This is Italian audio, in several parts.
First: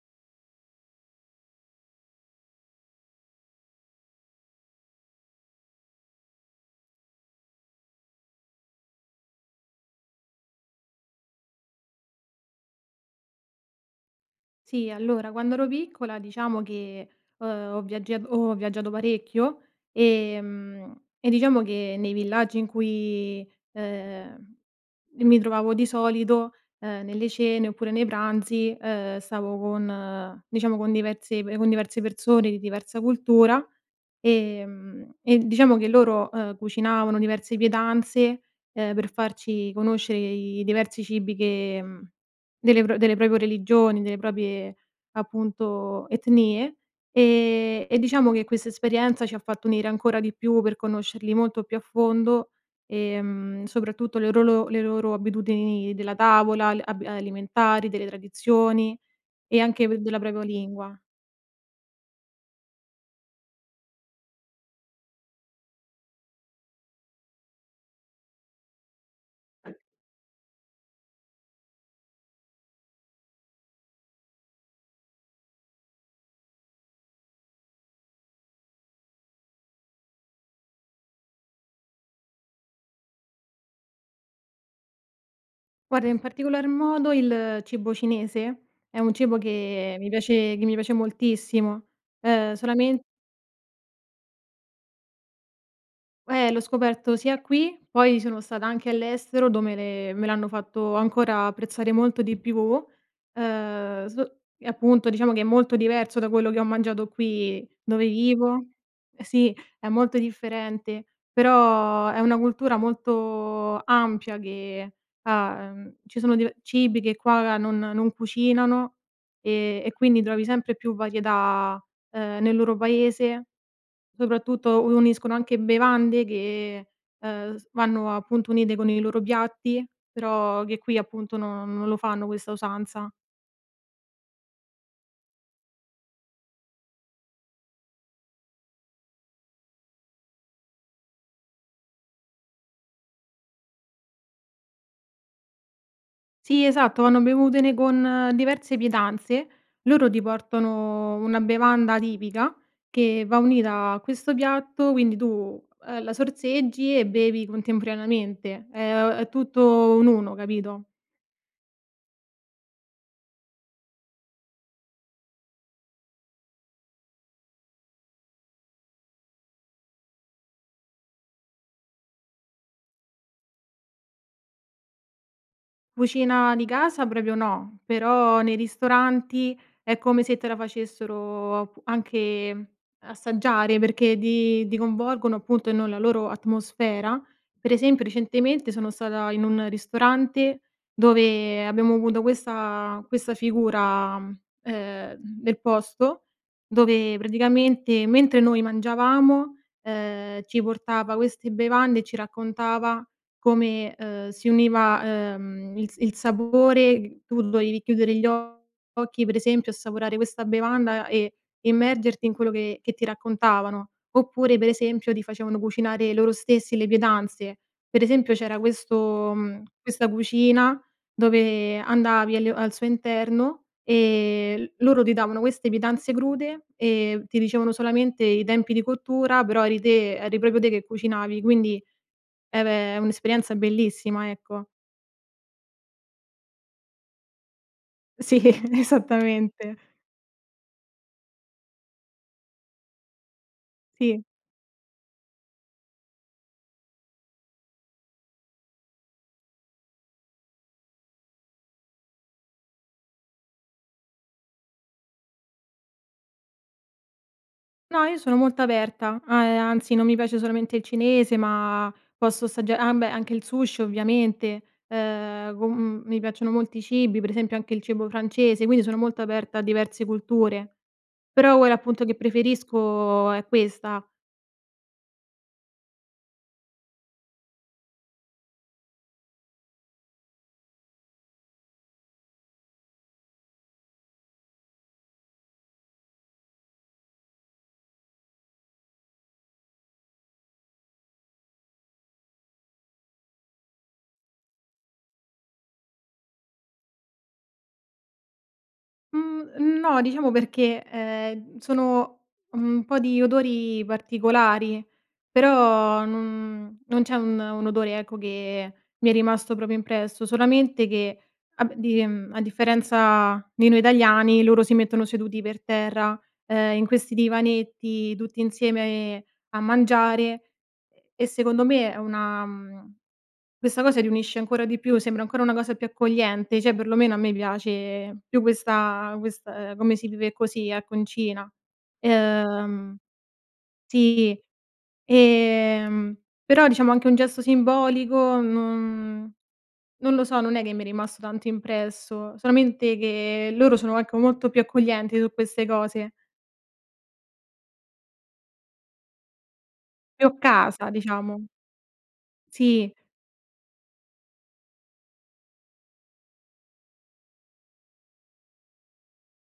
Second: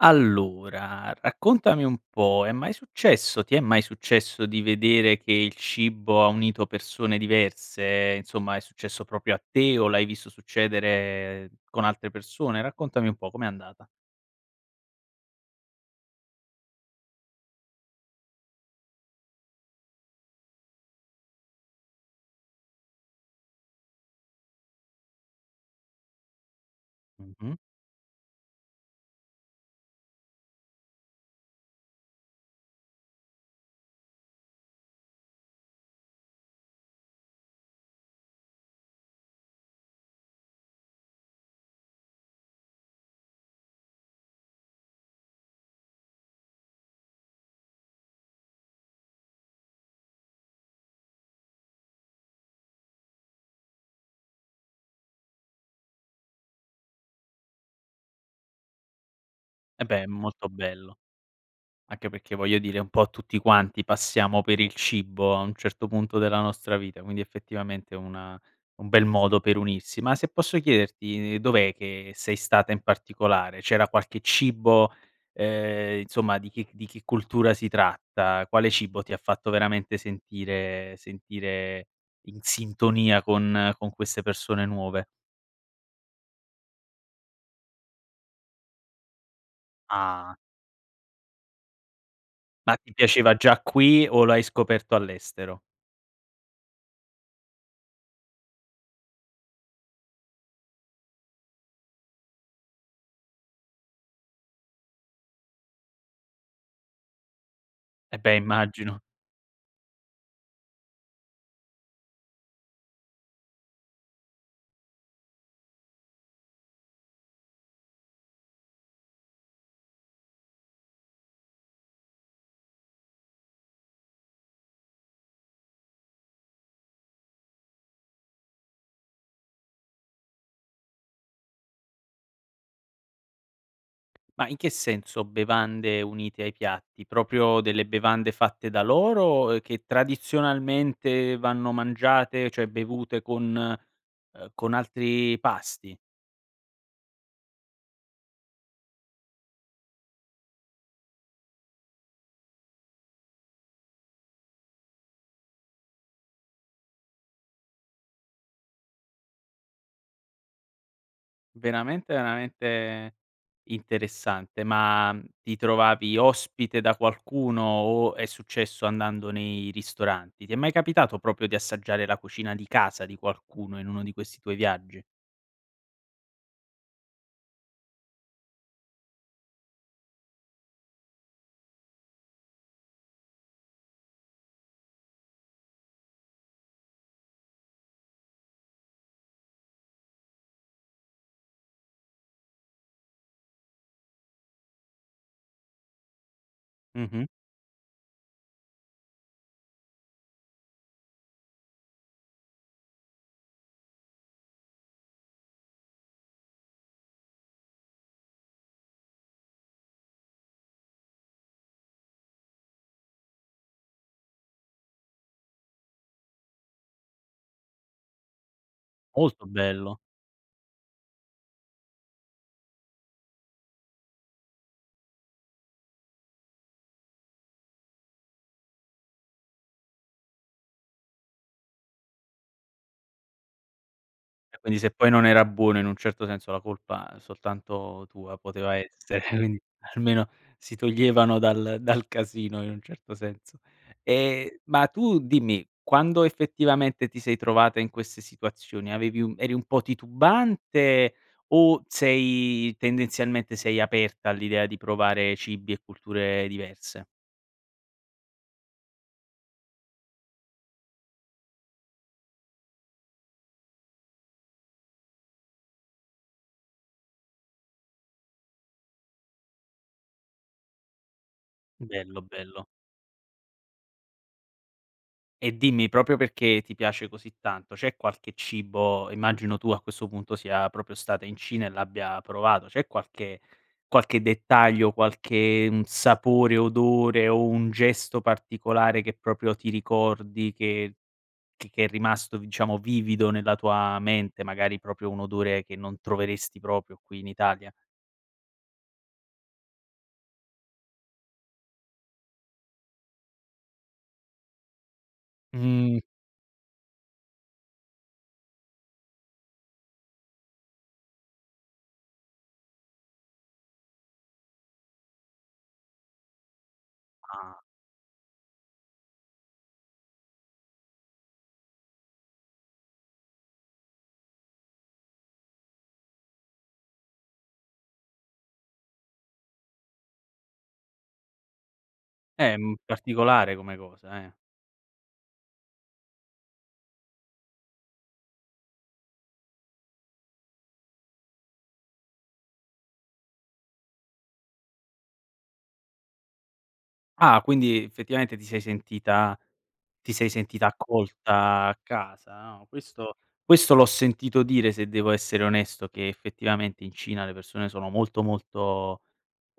Allora, raccontami un po': è mai successo ti è mai successo di vedere che il cibo ha unito persone diverse, insomma è successo proprio a te o l'hai visto succedere con altre persone? Raccontami un po', com'è andata? Sì. Allora quando ero piccola diciamo che, ehm, ho viaggia ehm, ho viaggiato parecchio, ehm, e diciamo che nei villaggi in cui, ehm, mi trovavo di solito, ehm, nelle Mh-mh. cene oppure nei pranzi, ehm, stavo con diciamo con diverse con diverse persone, di diversa cultura. Ehm, e diciamo che loro, uhm, cucinavano diverse pietanze, ehm, per farci conoscere i diversi cibi che mhmm, del delle proprie religioni, delle proprie appunto etnie, ehm, e diciamo che questa esperienza ci ha fatto unire ancora di più, per conoscerli molto più a fondo, ehm, soprattutto le rolo le loro abitudini della tavola, le ab alimentari, delle tradizioni e Eh, anche beh, è della propria molto bello! lingua. Anche perché voglio dire un po' tutti quanti passiamo per il cibo, a un certo punto della nostra vita, quindi effettivamente una un bel modo per unirsi. Ma se posso chiederti, ehm, dov'è che sei stata in particolare? C'era qualche cibo, ehm, insomma di chi di che cultura si tratta? Quale cibo ti ha fatto veramente sentire sentire in sintonia con con queste persone nuove? Guarda, in particolar modo il cibo cinese, è un cibo che mi Ah. piace che mi piace moltissimo, ehm Ma ti solame piaceva già qui o lo hai scoperto all'estero? Ehm, l'ho scoperto sia qui, poi sono stata anche all'estero dove le me l'hanno fatto ancora apprezzare molto di più, ehm, so e appunto diciamo che è molto diverso da quello che ho mangiato qui dove Eh, beh, vivo. immagino. Sì è molto differente, però è una cultura molto ampia che, uhm, ci sono dive cibi che qua non non cucinano, ehm, e quindi trovi sempre più varietà, ehm, nel loro paese, soprattutto uniscono anche bevande che, ehm, vanno appunto unite con i loro piatti, però che qui appunto non non lo fanno questa usanza. Ma in che senso bevande unite ai piatti, proprio delle bevande fatte da loro, ehm, che tradizionalmente vanno mangiate, cioè bevute, con ehm, con altri pasti? Sì, esatto, vanno bevute ne con diverse pietanze. Loro ti portano una bevanda tipica che va unita a questo piatto quindi tu, uhm, la sorseggi e bevi contemporaneamente. Ehm, è tutto un uno, capito? Veramente, veramente interessante. Ma, ti trovavi ospite da qualcuno o è successo andando nei ristoranti? Ti è mai capitato, proprio di assaggiare la cucina di casa di qualcuno, in uno di questi tuoi viaggi? Cucina di casa proprio, no. Però nei ristoranti è come se te la facessero, ap anche assaggiare perché di di coinvolgono appunto ehm, nella loro atmosfera. Pre esempio recentemente sono stata in un ristorante, dove abbiamo avuto questa questa figura, ehm, del posto, dove Mh-mh. praticamente mentre noi mangiavamo, ehm, ci portava queste bevande e ci raccontava come, ehm, si univa, uhm, il il sapore. Tu dovevi chiudere gli occhi pre esempio e assaporare questa bevanda e immergerti in quello che che ti raccontavano. Oppure pre esempio ti facevano cucinare loro stessi le pietanze. Pre esempio c'era questo, Molto mhmm, bello. questa cucina dove andavi al al suo interno, ehm, loro ti davano queste pietanze crude, ehm, ti dicevano solamente i tempi di cottura però eri te eri proprio te che cucinavi. Quindi, e beh, è un'esperienza bellissima E ecco. quindi se poi non era buono in un certo senso la colpa, soltanto tua Sì poteva essere, quind esattamente. almeno si toglievano dal dal casino in un certo senso. Sì. Ehm, ma tu dimmi: quando effettivamente ti sei trovata in queste situazioni avevi un eri un po' titubante o sei tendenzialmente sei aperta all'idea di provare cibi e culture diverse? No, io sono molto aperta, uhm, anzi non mi piace solamente il cinese ma posso assagg ah beh, anche il sushi ovviamente. Ehm, con mhmm, mi piacciono molti cibi, pre esempio anche il cibo francese, quindi sono molto aperta a diverse culture, però quella appunto che Bello, bello. preferisco è questa. E dimmi proprio perché ti piace così tanto, c'è qualche cibo- immagino tu a questo punto sia proprio stata in Cina e l'abbia provato- c'è qualche qualche dettaglio, qualche, mhmm, sapore, odore o un gesto particolare che proprio ti ricordi che che che è rimasto diciamo vivido nella tua mente, magari proprio un odore che non troveresti proprio qui in Italia? Mhmm, no diciamo perché, ehm, sono, mhmm, un po' di odori particolari Mh. però non non c'è un un odore ecco che mi è rimasto proprio impresso, solamente che a b di a differenza di noi italiani, loro si mettono seduti per terra, ehm, in questi Ah. divanetti tutti insieme, ehm, a mangiare e e secondo me è una mhmm, questa cosa riunisce ancora di più, sembra ancora una cosa più accogliente, cioè perlomeno a me piace, più questa quest come si vive così, ecco, in Cina. Ehm, Ehm, particolare come cosa, eh! sì, ehm, però diciamo anche un gesto simbolico non non lo so, non è che mi è rimasto tanto impresso, solamente che loro sono anche molto più accoglienti su queste cose. Ah, quindi effettivamente ti sei sentita ti Più sei a sentita casa diciamo. accolta, a casa, no. Sì. Questo questo l'ho sentito dire, se devo essere onesto, che effettivamente in Cina le persone sono molto, molto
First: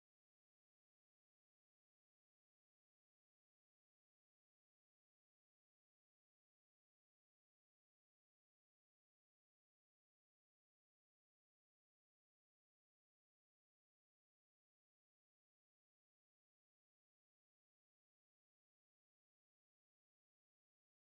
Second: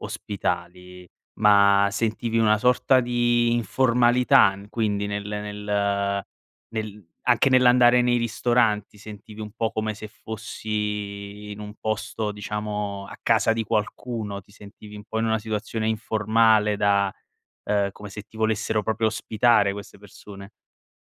ospitali. Ma sentivi una sorta di informalità in quindi nel nel nel anche nell'andare nei ristoranti, sentivi un po' come se fossi in un posto diciamo a casa di qualcuno, ti sentivi un po' in una situazione informale da ehm, come se ti volessero proprio ospitare queste persone?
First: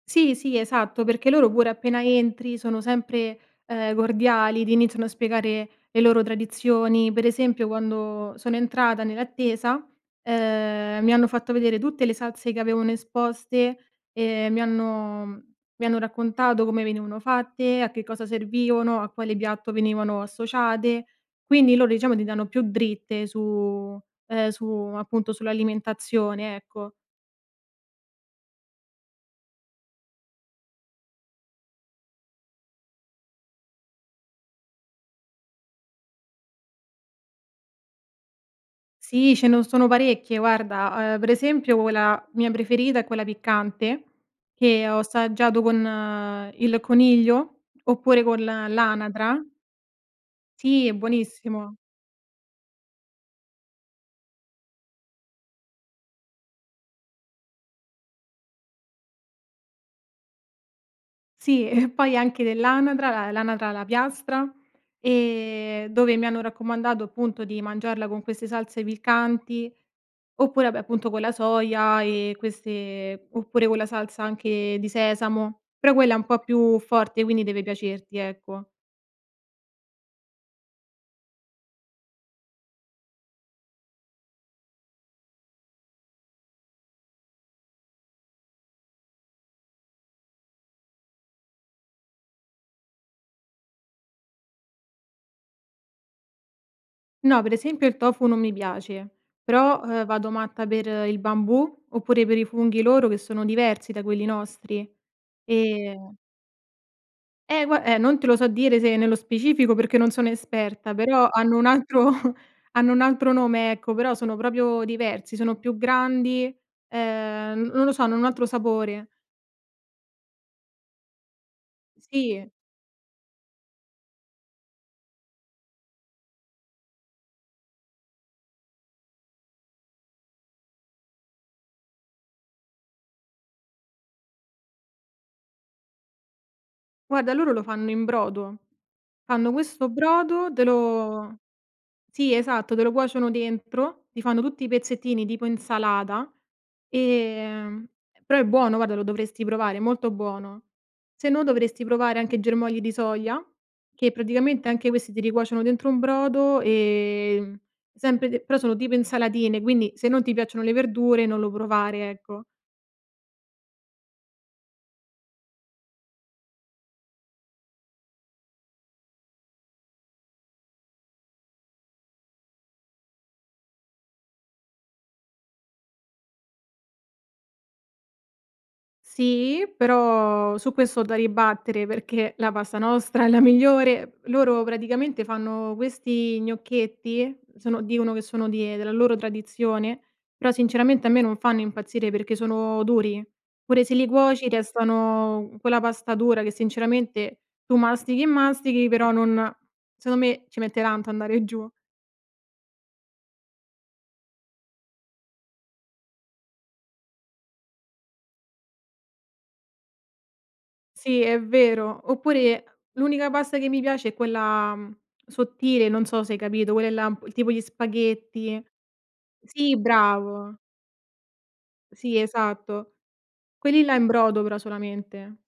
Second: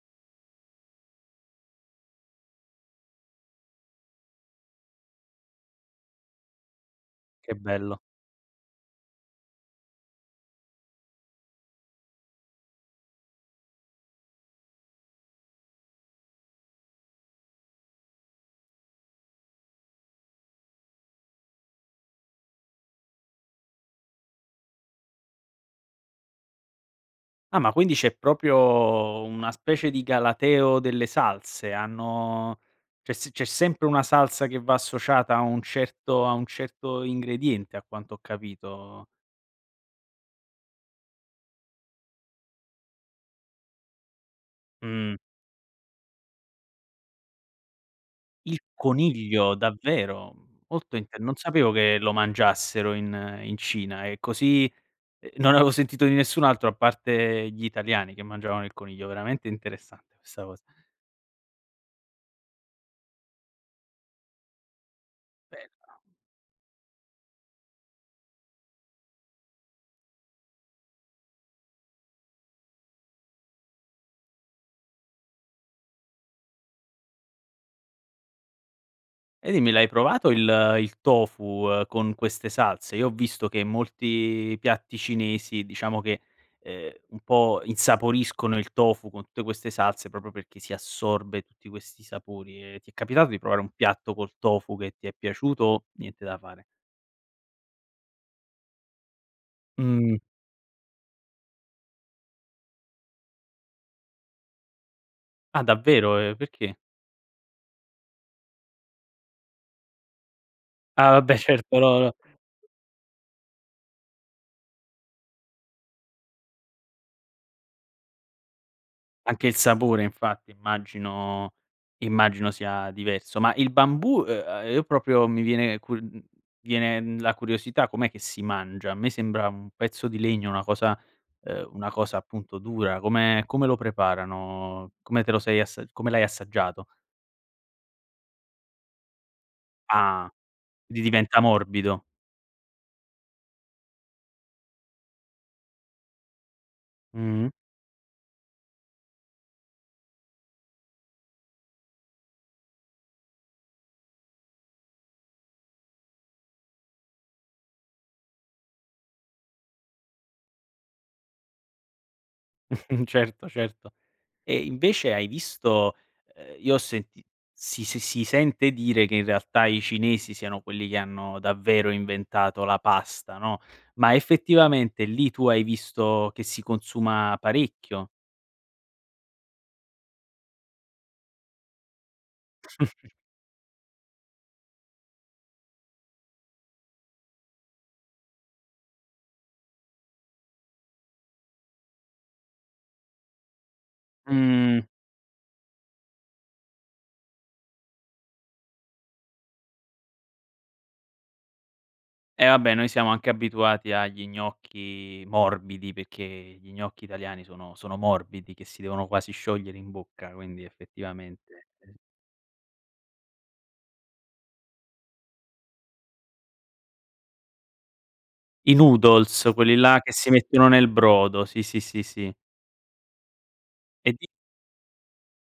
Sì, sì, esatto. Perché loro pure appena entri sono sempre, ehm, cordiali, ti iniziano a spiegare le loro tradizioni. Pre Che esempio bello! quando sono entrata nell'attesa, ehm, mi hanno fatto vedere tutte le salse che avevano esposte, ehm, e mi hanno, mhmm, mi hanno raccontato come venivano fatte, a che cosa servivano, a quale piatto venivano associate. Quindi loro diciamo ti danno più dritte su ehm, su appunto sull'alimentazione, ecco. Ah, ma quindi c'è proprio, mhmm, una specie di galateo delle salse. Hanno c'è s c'è sempre una salsa che va associata a un certo a un certo ingrediente a quanto ho capito? Sì, c'è ne sono parecchie guarda, uhm, pre esempio quella mia preferita è quella piccante che ho Mh. assaggiato con il coniglio oppure col Il l'anatra. coniglio, davvero? Sì è Molto int non sapevo buonissimo. che lo mangiassero in in Cina ehm, così. Non avevo sentito di nessun altro a parte gli italiani che mangiavano il coniglio. Veramente interessante questa cosa. Sì e poi anche dell'anatra, l l'anatra alla piastra, ehm, e Bella. dove mi hanno raccomandato appunto di mangiarla con queste salse piccanti oppure, vabbè appunto con la soia e queste, oppure con la salsa anche di sesamo, però quella è un po' più forte quindi deve piacerti ecco. E dimmi l'hai provato il il tofu, ehm, con queste salse? io ho visto che molti piatti cinesi diciamo che, ehm, un po' insaporiscono il tofu con tutte queste salse, proprio perché si assorbe tutti questi sapori e ti è capitato di provare un piatto col tofu che ti è piaciuto? Niente da fare. No, per esempio il tofu non mi piace, però, ehm, Mh. vado matta per il bambù oppure per i funghi loro che sono diversi da quelli nostri, Ah, ehm davvero? E perché? Eh gua eh, non te lo so dire se nello specifico perché non sono esperta, Ah, però vabbè hanno un certo, no, no. altro hanno un altro nome ecco, però sono proprio diversi sono più grandi, ehm, n non lo so, hanno un altro sapore. Anche il sapore infatti immagino immagino Si. sia diverso. Ma il bambù, ehm, io proprio mi viene cu mhmm, mi viene, mhmm, la curiosità, com'è che si mangia? A me sembra un pezzo di legno una cosa ehm, una cosa appunto dura. Come come lo preparano? Come te lo sei assag come l'hai assaggiato? Guarda, loro lo fanno in brodo. Fanno questo Ah, brodo, te quindi lo diventa morbido. sì esatto, te lo cuociono dentro, ti fanno tutti i pezzettini tipo insalata, Mh. ehm, però è buono guarda lo dovresti provare, è molto buono. Se no dovresti provare anche germogli di soia, che praticamente anche questi te li cuociono dentro un brodo, ehm, sempre de però sono tipo insalatine quindi se non ti piacciono le verdure non lo provare, ecco. Certo, certo e invece hai visto ehm, io ho senti si si si sente dire che in realtà i cinesi siano quelli che hanno davvero inventato la pasta, no, ma effettivamente lì tu hai visto che si consuma parecchio? Sì, però su questo ho da ribattere perché la pasta nostra è la migliore. Loro praticamente fanno questi gnocchetti, sono dicono che sono di della loro tradizione, però sinceramente a me non fanno impazzire perché sono duri. Pure se li cuoci Mh. restano quella pasta dura che sinceramente tu mastichi e mastichi però non secondo me ci mette tanto andare giù. Eh vabbè, noi siamo anche abituati agli gnocchi morbidi perché gli gnocchi italiani sono sono morbidi, che si devono quasi sciogliere in bocca, quindi Sì è effettivamente [unintelligible] vero, oppure l'unica pasta che mi piace è quella, mhmm, sottile, non so se hai capito quelle là un p tipo gli spaghetti I noodles, quelli sì là che si bravo. mettono nel brodo, sì, sì, sì, Sì sì. esatto, quelli là in E di brodo però solamente.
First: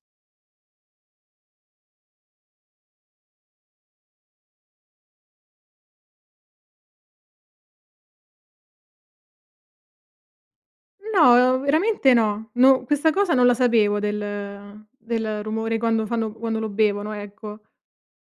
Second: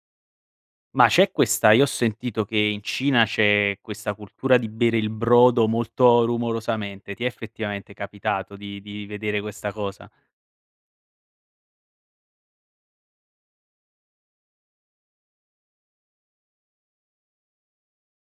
Ma c'è questa io ho sentito che in Cina c'è questa cultura di bere il brodo molto rumorosamente. Ti è effettivamente capitato di di vedere questa cosa? No, veramente no. No questa cosa non la sapevo del del rumore quando fanno quando lo bevono, ecco.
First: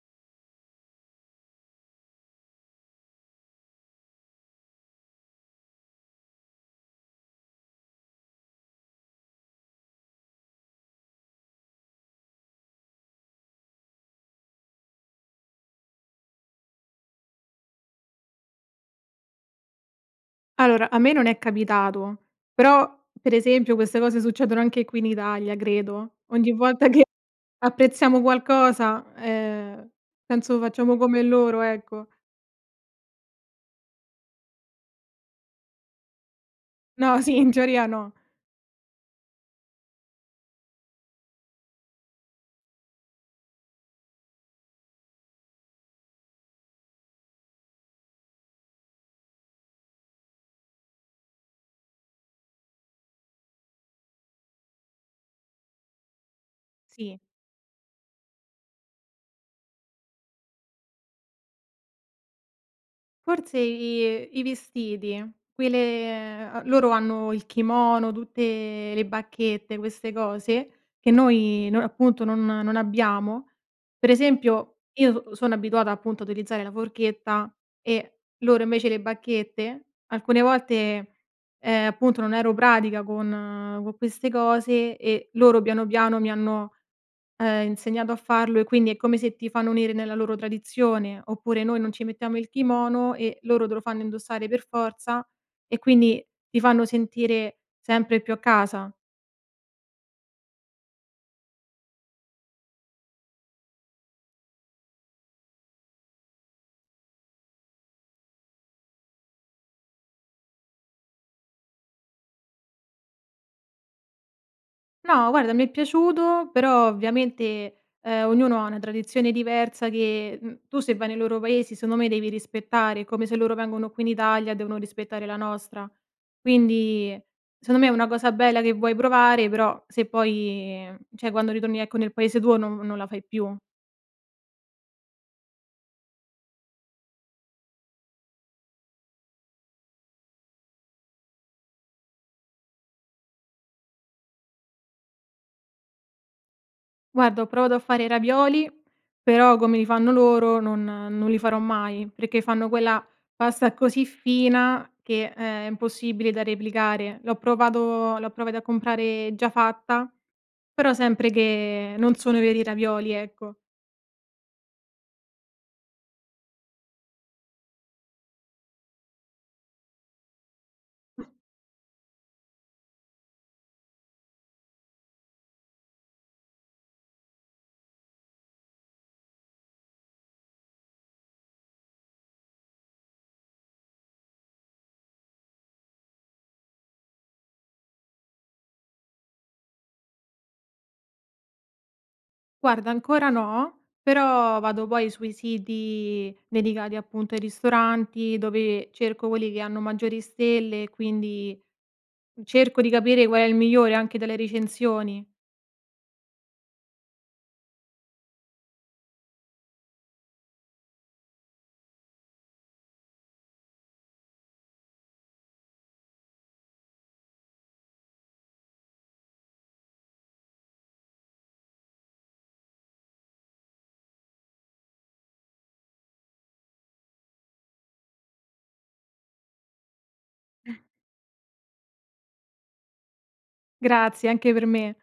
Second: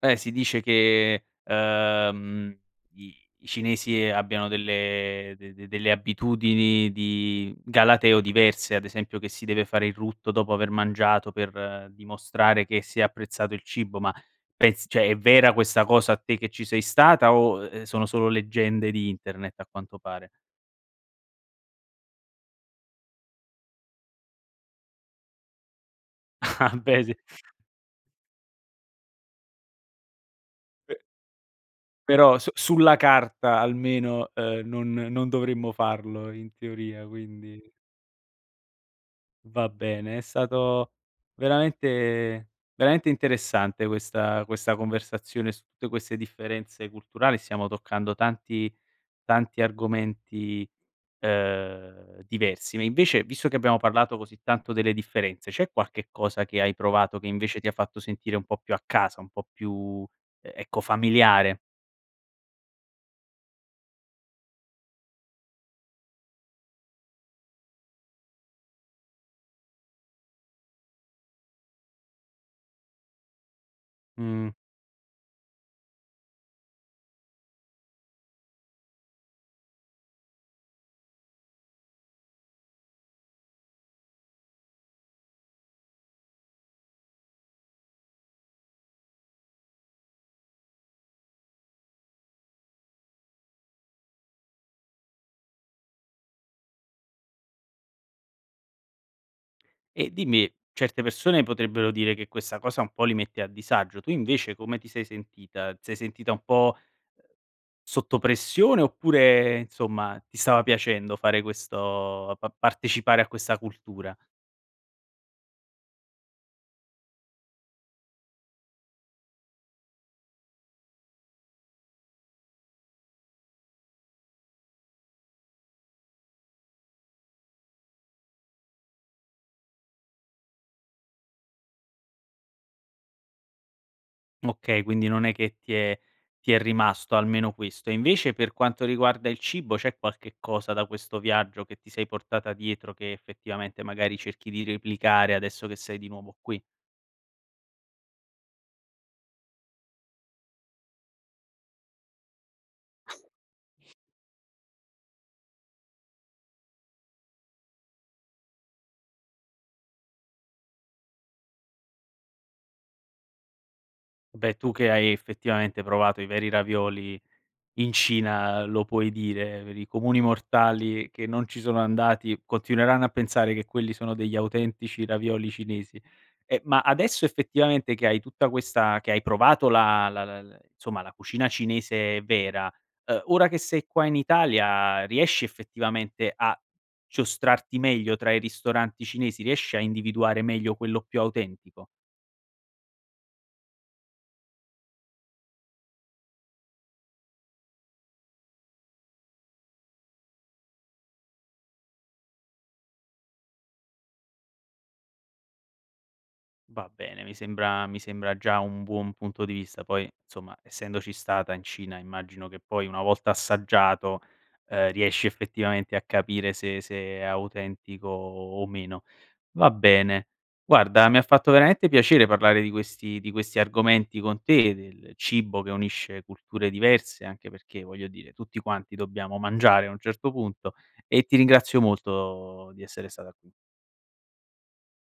Eh si dice che, uhm, i i cinesi abbiano delle de de delle abitudini di galateo diverse, ad esempio che si deve fare il rutto dopo aver mangiato, per dimostrare che si è apprezzato il cibo, ma pez cioè, è vera questa cosa te che ci sei stata o, ehm, sono solo leggende di internet a quanto pare? Allora, a me non è capitato, però per esempio queste cose succedono anche qui in Italia, credo. Ogni Ah, volta beh, che sì. apprezziamo qualcosa, ehm, penso Pe facciamo come loro, ecco. Però su sulla carta almeno, ehm, non non dovremmo farlo, in teoria, No, sì, in quindi. teoria no. Va bene, è stato veramente veramente interessante questa questa conversazione su tutte queste differenze culturali, stiamo toccando tanti tanti argomenti, ehm, diversi ma invece visto che abbiamo parlato così tanto delle differenze, c'è qualche cosa che hai provato Sì. che invece ti ha fatto sentire un po' più a casa, un po' più, e ecco, familiare? Forse i i vestiti. Qui le ehm, loro hanno il kimono tutte le bacchette, queste cose che noi noi appunto non non abbiamo, per Mh. esempio, io s sono abituata appunto a utilizzare la forchetta e loro invece le bacchette, alcune volte, ehm, appunto non ero pratica con co' queste cose e loro piano, piano mi hanno, ehm, insegnato a farlo e quindi è come se ti fanno unire nella loro tradizione, oppure noi non ci mettiamo il kimono e loro te lo fanno indossare per forza e quindi ti fanno sentire sempre più a casa. E dimmi, certe persone potrebbero dire che questa cosa un po' li mette a disagio, tu invece come ti sei sentita? Ti sei sentita un po' sotto pressione, oppure insomma, ti stava piacendo fare questo pa partecipare a questa cultura? No, guarda mi è piaciuto però ovviamente, ehm, ognuno ha una tradizione diversa che, mhmm, tu se vai nei loro paesi secondo me devi rispettare, come se loro vengono qui in Italia devono rispettare la nostra, quindi secondo me è una cosa bella che vuoi provare però se poi cioè, quando ritorni, ecco, nel paese tuo non non la fai più. Okay, quindi non è che ti è ti è rimasto almeno questo. E invece per quanto riguarda il cibo c'è qualche cosa da questo viaggio che ti sei portata dietro che effettivamente magari cerchi di replicare, adesso che sei di nuovo qui? Guarda, ho provato a fare i ravioli però come li fanno loro non non li farò mai, perché fanno quella [unintelligible] pasta così fina che, ehm, è impossibile da replicare. L'ho provato l'ho provati a comprare già fatta, però sempre che non sono i veri ravioli, ecco. Beh, tu che hai effettivamente provato i veri ravioli in Cina lo puoi dire, per i comuni mortali Mh. che non ci sono andati, continueranno a pensare che quelli sono degli autentici ravioli cinesi. Eh, ma adesso effettivamente che hai tutta questa che hai provato la la la l somma, la cucina cinese vera, ehm, ora che sei qua in Italia riesci effettivamente a giostrarti meglio tra i ristoranti cinesi? Riesci a individuare meglio quello più autentico? Guarda, ancora no, però vado poi sui siti dedicati, appunto, ai ristoranti, dove cerco quelli che hanno maggiori stelle e quindi cerco di capire qual è il migliore anche delle recensioni. Va bene, mi sembra mi sembra già un buon punto di vista, poi insomma, essendoci stata in Cina immagino che poi una volta assaggiato, ehm, riesci effettivamente a capire se se è autentico o o meno. Va bene. Guarda mi ha fatto veramente piacere parlare di questi di questi argomenti con te, del cibo che unisce culture diverse anche perché, voglio dire, tutti quanti dobbiamo mangiare a un certo punto e ti ringrazio molto di essere stata qui. Grazie, anche per me.